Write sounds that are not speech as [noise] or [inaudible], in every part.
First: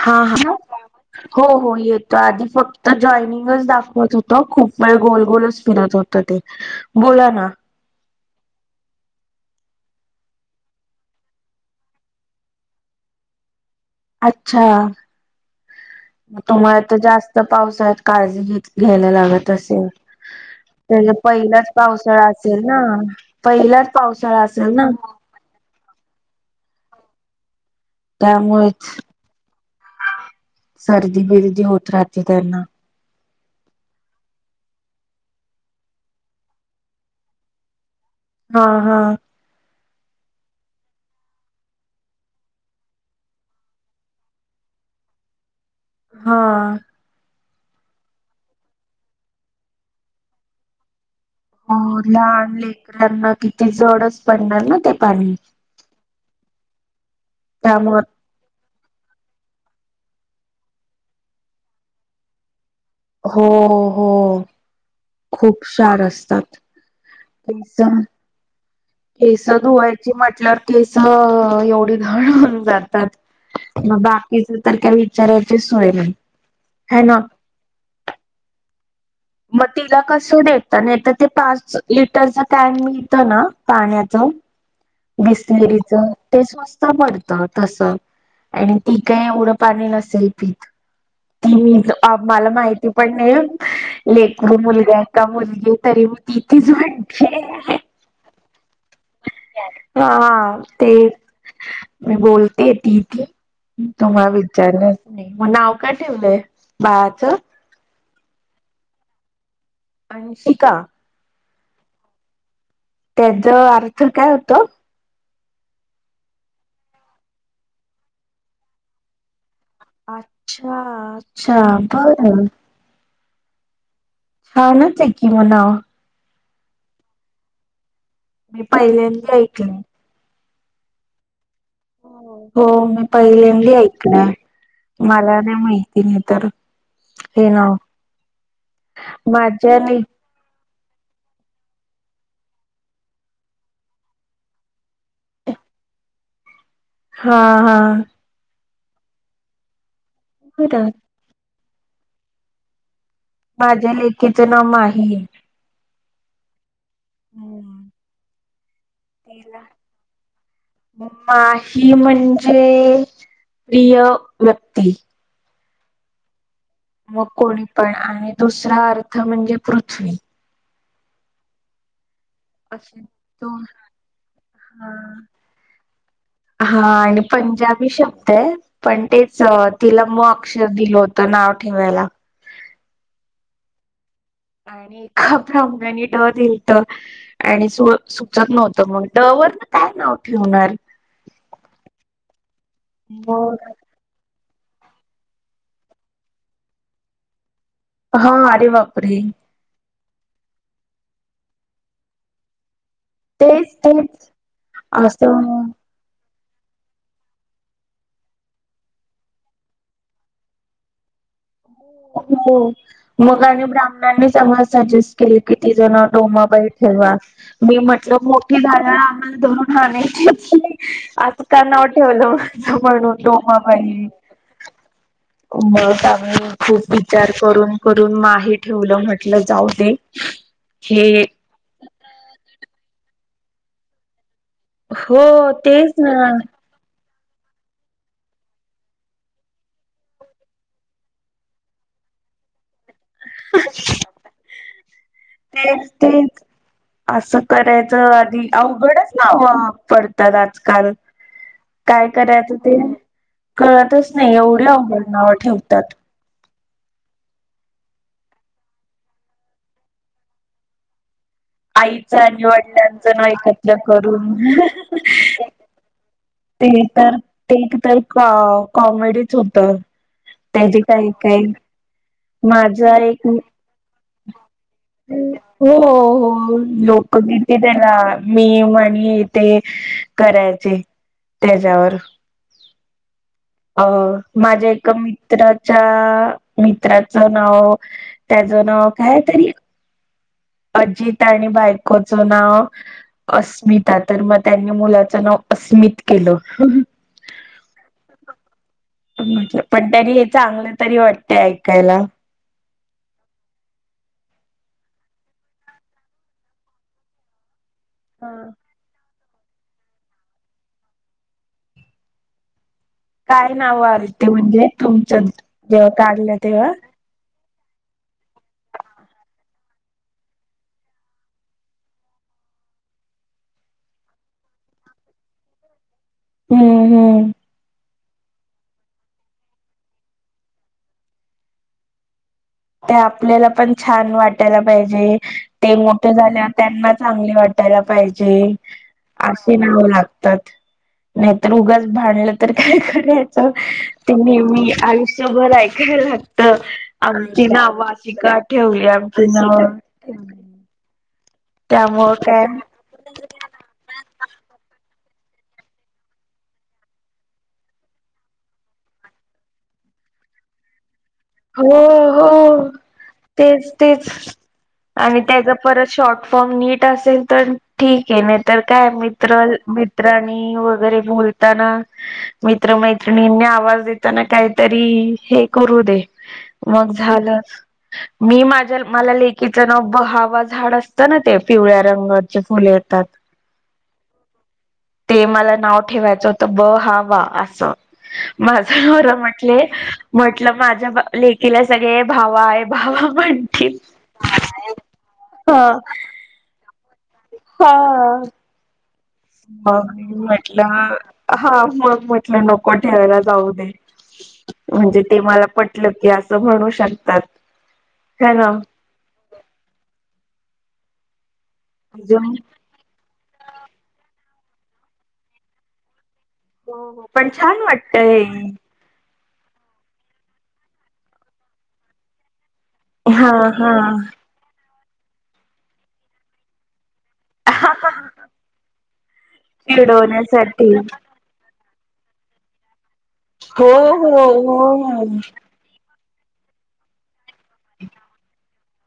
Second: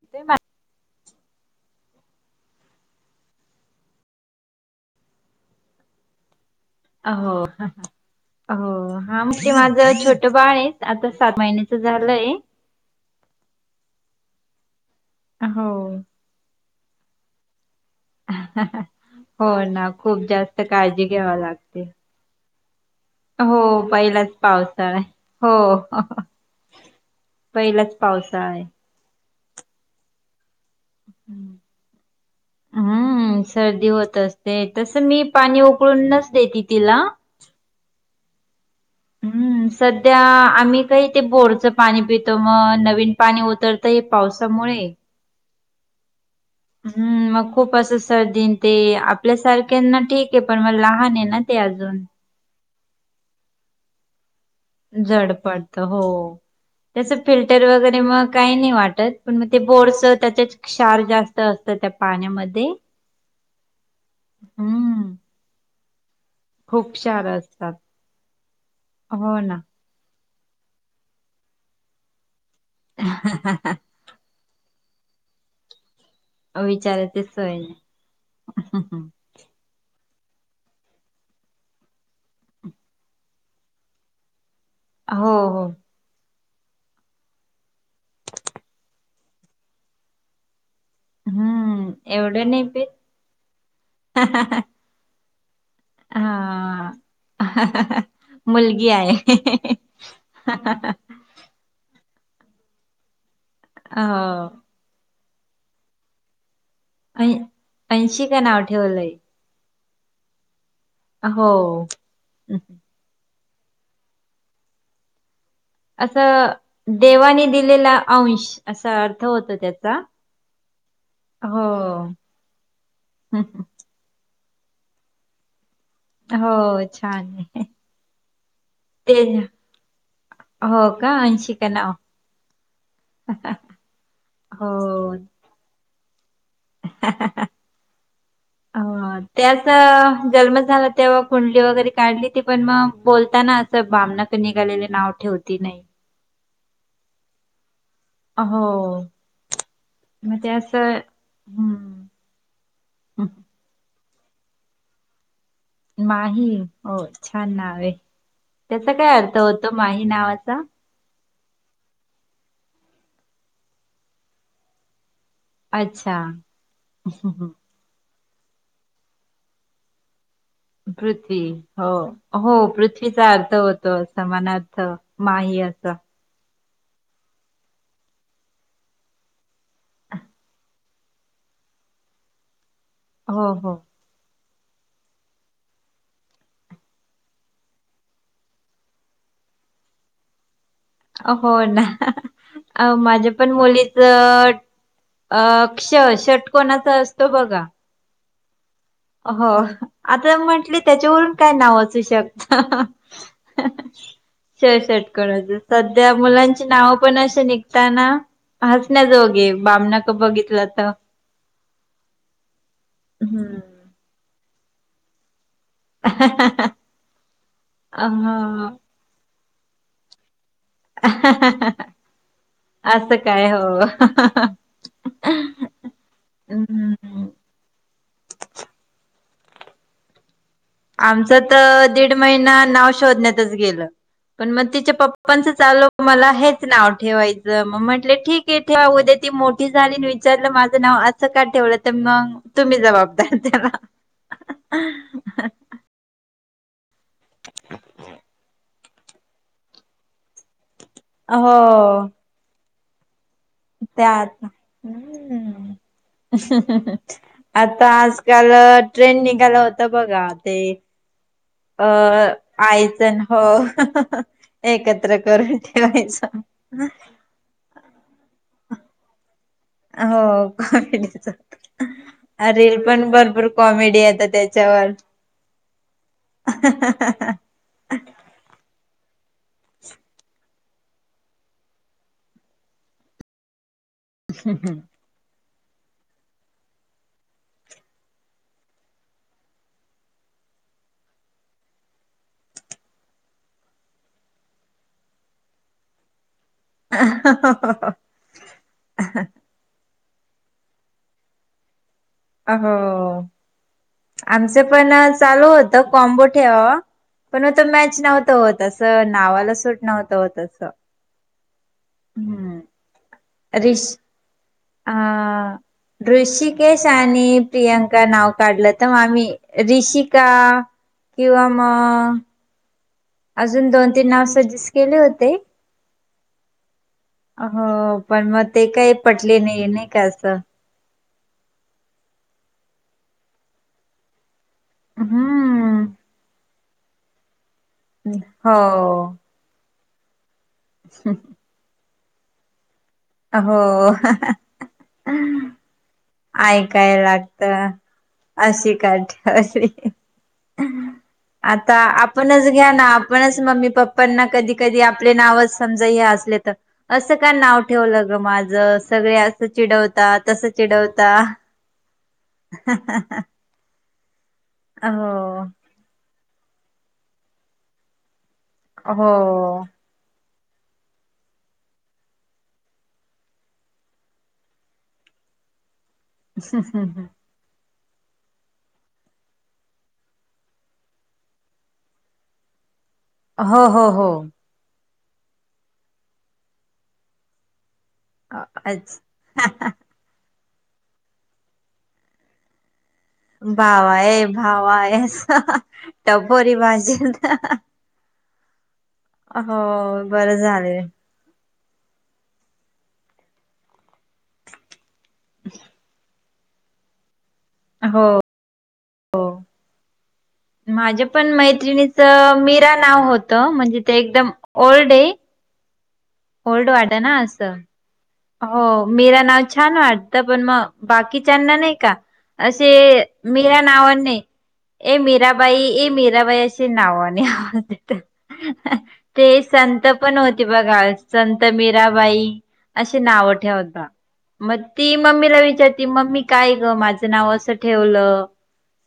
हा. हॅलो. हो. हो. येतो. आधी फक्त जॉईनिंगच दाखवत होत. खूप वेळ गोल गोलच फिरत होत ते. ह अ हो. हो. हा म ते माझं छोट बाळ आहे. आता सात महिन्याचं झालंय. अच्छा. हो. म तुम्हाला तर जास्त पाऊस [unintelligible] काळजी निट घ्यायला हो लागत असेल. ना खूप जास्त काळजी त्या घ्यावी पहिलाच लागते. पावसाळा- असेल ना? हो पहिलाच पावसाळा असेल ना? पावसाळा आहे. हो. पहिलाच. पावसाळा आहे. त्यामुळे. सर्दी बिर्दी होत राहते त्यांना. हुं. सर्दी होत असते. तस मी पाणी उकळूनच देते तिला. हा. हा. हूं. सध्या आम्ही तर इथे बोरचं पाणी पितो. म नवीन पाणी उतर- आता या पावसामुळे. हा. हम्म. मग खूप असं सर्दीन ते आपल्यासारख्यांना ठीक आहे. पण मग लहान आहे ना? ते हो. अजून लहान लेकरांना [unintelligible] जडच पडणार ना? ते जड पाणी पडत हो. तस फिल्टर वगैरे त्यामुळे मग- काही नाही वाटत. पण मग ते बोरच त्याच्यात क्षार जास्त असता त्या पाण्यामध्ये. हो. हो. हं. खूप क्षार असतात. खूप क्षार असतात. केस हो केस ना धुवायची म्हटल्यावर, केस एवढी गळून जात- मग बाकीच तर काय विचारायचीच सोय नाही. होय. है ना. विचारायचीच सोय नाही. म तिला कसं देता? नाही तर ते पाच लिटरचा कॅन मिळतो ना पाण्याचा? हो हो बिसलेरीचा. ते स्वस्त पडत तस. आणि ती काय एवढं पाणी नसेल पीत? हम्म तो अब एवढं मला नाही पीत माहिती पण नाही लेकरु मुलगा का मुलगी तरी मी तिथेच हा म्हणजे मुलगी आहे हा ते मी बोलतीय ती ती तुम्हाला हो विचारलंच नाही, मग नाव का ठेवलंय? बाळाचं अयी अंशिका नाव ठेवलंय. अंशिका? हो त्याच अर्थ काय होतो? असं देवाने दिलेला अंश असा अर्थ होतो त्याचा अच्छा अच्छा बरं हम हं हो छानच आहे की मग नाव. हो छान आहे. मी ते पहिल्यांदी ऐकले. हो का अंशिक हो हो मी पहिल्यांदी ऐकलं हो मला नाही माहिती नाही तर हे नाव अ त्याचा माझ्याने जन्म झाला तेव्हा कुंडली वगैरे काढली ती पण मग बोलताना असं बामनाकडे निघालेले नाव ठेवती नाही. हा हा हो मग ते असं बरं हम्म ह माझ्या लेकीचं नाव माही आहे. माही हो छान नाव हम्म. आहे त्याचा काय अर्थ होतो माही नावाचा? माही म्हणजे प्रिय व्यक्ती. अच्छा मग कोणी पण आणि दुसरा अर्थ म्हणजे पृथ्वी पृथ्वी हो. हो असे पृथ्वीचा दोन अर्थ समानार्थ हा माही याचा. हा आणि पंजाबी शब्द आहे पण तेच तिला म अक्षर दिल होत तर नाव ठेवायला. हो हो आणि एका ब्राह्मणानी ड दिलत. आणि सु सुचत नव्हतं मग ड वरण काय नाव ठेवणार? हो ना अ माझ्या पण मग मुली अ अ ष षटकोणाचा असतो बघा? हा अरे बापरे हो आता म्हंटले त्याच्यावरून काय नाव असू शकत तेच तेच ष‌ षटकोनाचा असं सध्या त्या मुलांची नाव पण असे निघता ना हसण्या जोघे बामना कड बघितलं तर हो मग हम्म आणि ब्राह्मणांनी चांगलं सजेस्ट केले किती जण डोमाबाई ठेवा मी म्हटल मोठी अहो. झाल्यावर आम्हाला धरून हा नाही तर असं का नाव ठेवलं असं म्हणून काय हो डोमाबाई मग आम्ही खूप हम्म विचार करून करून माहे ठेवलं म्हटलं जाऊ दे. हे आमचं त दीड महिना नाव शोधण्यातच गेलं. पण म तिच्या पप्पांच हो चालू तेच ना मला हे नाव ठेवायचं म- म्हटले ठीक आहे उदया ती मोठी झाली विचारलं माझं नाव अस का ठेवल तर मग तुम्ही जबाबदार त्याला. हेच ती, अस करायचं आधी अवघड हो पडतात आजकाल हो काय करायचं ते कळतच त्यात नाय एवढी अवघड नावं हम्म ठेवतात. आता आजकाल ट्रेन निघालं होत बघा ते अ आईचं आणि वडिलांचं -आयचण नाव हो एकत्र करून एकत्र करून ठेवायचं. ते तर ते एक तर कॉमेडी च होत त्याजी काय काय अ -रीली पण भरपूर कॉमेडी येत्यात त्याच्यावर. हो हो लोकगीत तिथेना मी वाणी ते करायचे. त्याज्यावर अ माझ्या एका मित्रांच्या त्राच नाव त्याचं नाव कायतरी अजित आणि बायकोचं नाव अस्मिता तर म त्यांनी मुलाचं नाव अस्मित केलं. [inaudible] म्हटलं पण हे चांगलं तरी वाटत ऐकायला. अ हो. आमचं पण चालू होत कॉम्बो ठेवावा पण आता मॅच नव्हतं होत अस नावाला सूट नव्हत होतं असं हम्. काय नाव रीश आली ते म्हणजे आ तुमचं जेव्हा काढलं तेव्हा ऋषिकेश आणि प्रियांका नाव काढलं तर म आम्ही रिषिका किंवा म अजून दोन तीन नाव सजेस्ट केले होते. हम्म हम्म. हो पण मग ते काय पटले नाय, नाय का असं. त्या आपल्याला पण छान वाटायला पाहिजे ते हम्म मोठे झाल्यावर त्यांना चांगली वाट त्याला पाहिजे हो अशी नाव लागतात. [inaudible] तर ऊगाच भांडलं तर काय करायचं हो ते नेहमी आयुष्यभर ऐकायला लागत. ऐकाय लागत का अशी ठेवली का आमची नाव ठेवली. आता त्यामुळं काय आपणच घ्या ना पणच मम्मी पप्पांना कधी कधी आपले नावच समजा हे असले तर असं का नाव ठेवलं ग माझं? सगळे असं चिडवता तस चिडवता. हो हो तेच तेच आणि त्याज हो परत शॉर्ट फॉर्म नीट असेल तर ठीक ए नाय तर काय हो मित्र मित्राणी वगैरे बोलताना मित्र मैत्रिणींनी आवाज देताना कायतरी हे करू दे. मग झालंच. मी माझ्या मला लेकीचं ना बहावा झाड असतं ना ते पिवळ्या रंगाचे फुल येतात. हो हो हो. ते मला नाव ठेवायचं होतं ब हा वा असं. माझ्या अच्छ नवरा म्हटले म्हटलं माझ्या लेकीला सगळे भावा. भावा म्हण. बावा हे भावा अस हा टपोरी भाषेत. हा अ, हो मग बरं म्हटलं झाले हा, मग म्हटलं नको ठेवायला जाऊ दे. म्हणजे ते मला पटलं की, असं म्हणू शकतात. हो, हॅलो, हो, माझ्या पण अजून मैत्रिणीचं मीरा नाव होतं म्हणजे ते एकदम ओल्ड आहे. ओल्ड वाटत ना असं. वाटतंय. हो, मीरा नाव छान वाटतं पण मग बाकिच्याना नाही का. असे हा मीरा हा नावाने ए मीराबाई ए मीराबाई असे. नावाने ते संत [unintelligible] पण होते चिडवण्यासाठी बघा संत मीराबाई. अशी नाव हो ठेवता हो हो मग ती हो मम्मीला विचारती मम्मी. काय ग माझं नाव असं ठेवलं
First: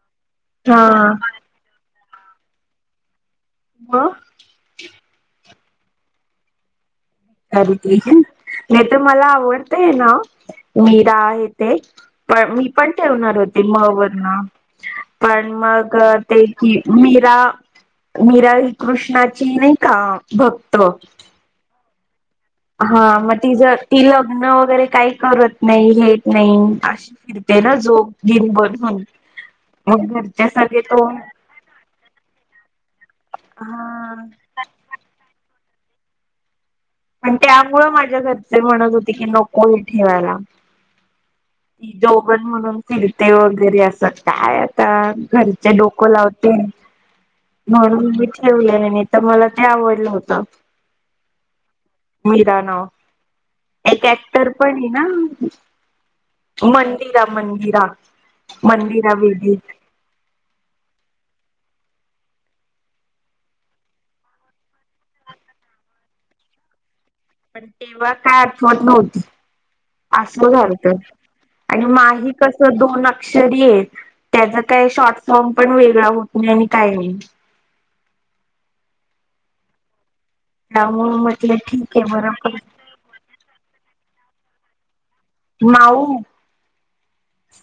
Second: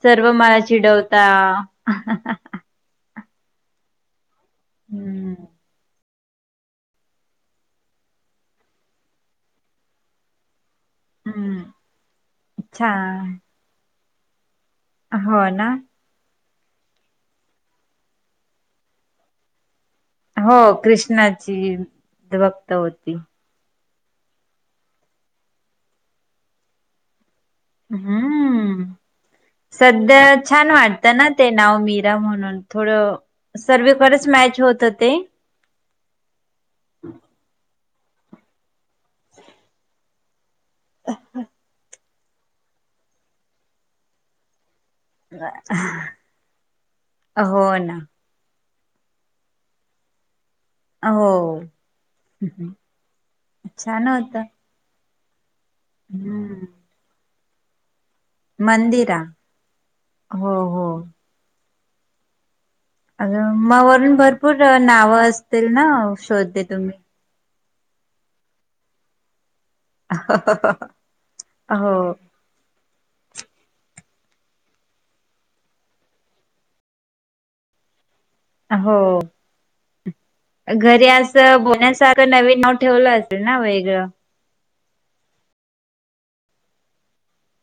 सर्व मला हा चिडवता. हा हा हा, म. हम्म हम्म, सावित्री काय हे तर मला आवडतय नाव. मीरा आहे हम्म. ते पण मी अच्छा पण ठेवणार होते म वरण. हो पण ना मगत. ते की, मीरा मीरा ही, कृष्णाची नाही का. हो भक्त कृष्णाची त्या बघ. हा, मग तिज ती लग्न वगैरे काही करत नाही घेत नाही अशी ती. तेना जोप [inaudible] गिरी हम्म. बनून मग सध्या घरचे छान सगळे तो वाटतं ना ते नाव मीरा म्हणून थोडं. सर्वेकच हा बरेच मॅच होत होते. पण त्यामुळ माझ्या घरचे म्हणत होते की, नको हे ठेवायला. जोगण म्हणून फिरते वगैरे असं काय आता. घरीचे डोको लावते हो ना म्हणून घ्यायची. ठेवले नाही तर मला ते आवडलं होतं. आ हो, मीरा नाव एक छान होत. ऍक्टर पण आहे ना हम्म. मन. मीरा मंदिरा. मंदिरा हो हो, अ म वरून भरपूर नावं असतील ना शोध दे तुम्ही. पण तेव्हा काय आठवतं नव्हती असं झालंत आणि हो. माही. कस दोन अक्षरी आहेत. त्याचा काय शॉर्ट फॉर्म पण वेगळा होत नाही आणि काही नाही. हो, घरी त्यामुळे अस म्हटलं बोलण्या ठीक आहे सारखं बरं पण नवीन नाव. ठेवलं असेल ना वेगळं. माऊ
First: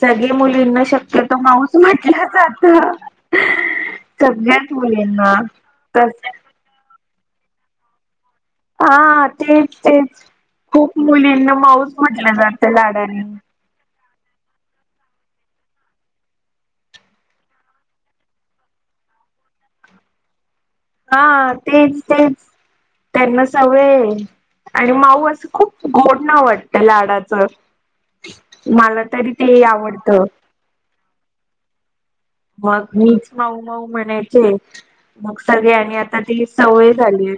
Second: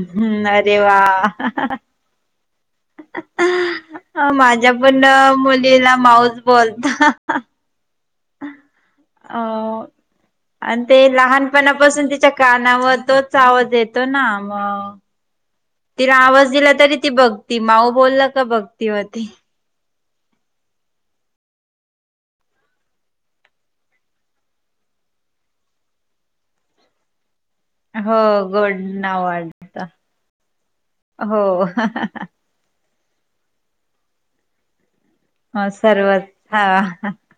सगळे हम्म अरे मुलींना वा शक्यतो माऊच म्हण ह्याच आता. [unintelligible] माझ्या पण मुलीला तस माऊच बोलतो. हा तेच तेच. आणि खूप ते मुलींना माऊस लहानपणापासून तिच्या म्हटलं जातं कानावर लाडाने तोच आवाज येतो ना मग? तिला आवाज दिला तरी ती बघती माऊ बोलला का बघती होती. हा तेच तेच त्यांना सवय आहे. आणि माऊ असं खूप गोड नाव वाटतं लाडाचं. हो गोड मला नाव तरी ते वाढत आवडतं? हो हा हा हा. मग मीच माऊ माऊ म्हणायचे? मग सगळे आणि आता सर्वच ती हा सवय झाली आहे.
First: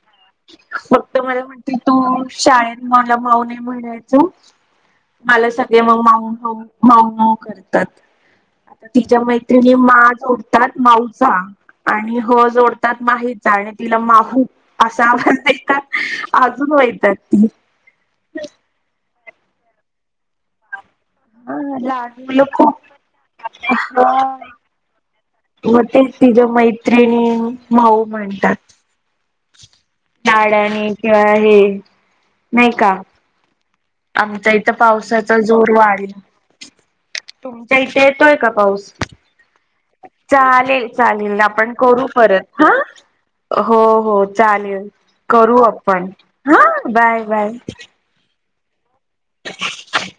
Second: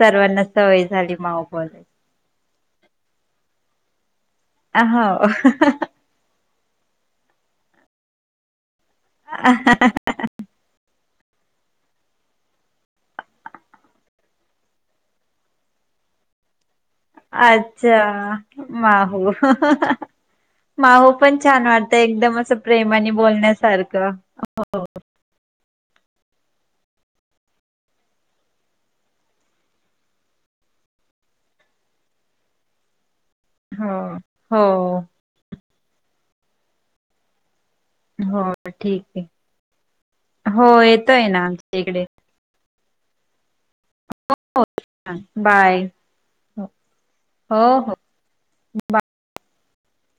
सर्वांना सवय झाली फक्त मला माऊ म्हणते बोलायची तू शाळेत मला माऊ नाही म्हणायच? हो मला सगळे मग माऊ माऊ माऊ माऊ करतात. आता तिच्या मैत्रिणी मा जोडतात माऊचा? आणि ह जोडतात माहीचा आणि तिला माहू असा आवाज नाही का अजून वैताग. अच्छा माहू माहू. पण हा छान वाटतंय लहान एकदम मुलं असं खूप प्रेमाने बोलण्यासारखं हा हो. मग तेच तिझ्या मैत्रिणी माहु म्हणतात. लाडाने किंवा हे नाही का? आमच्या इथं हो पावसाचा जोर वाढला. तुमच्या इथे येतोय का हो पाऊस? ठीक आहे. हो चालेल! येतोय चालेल! ना आपण आमच्या इकडे. करू परत. हा हो हो चालेल. करू बाय. आपण हा बाय बाय. हो हो. [unintelligible]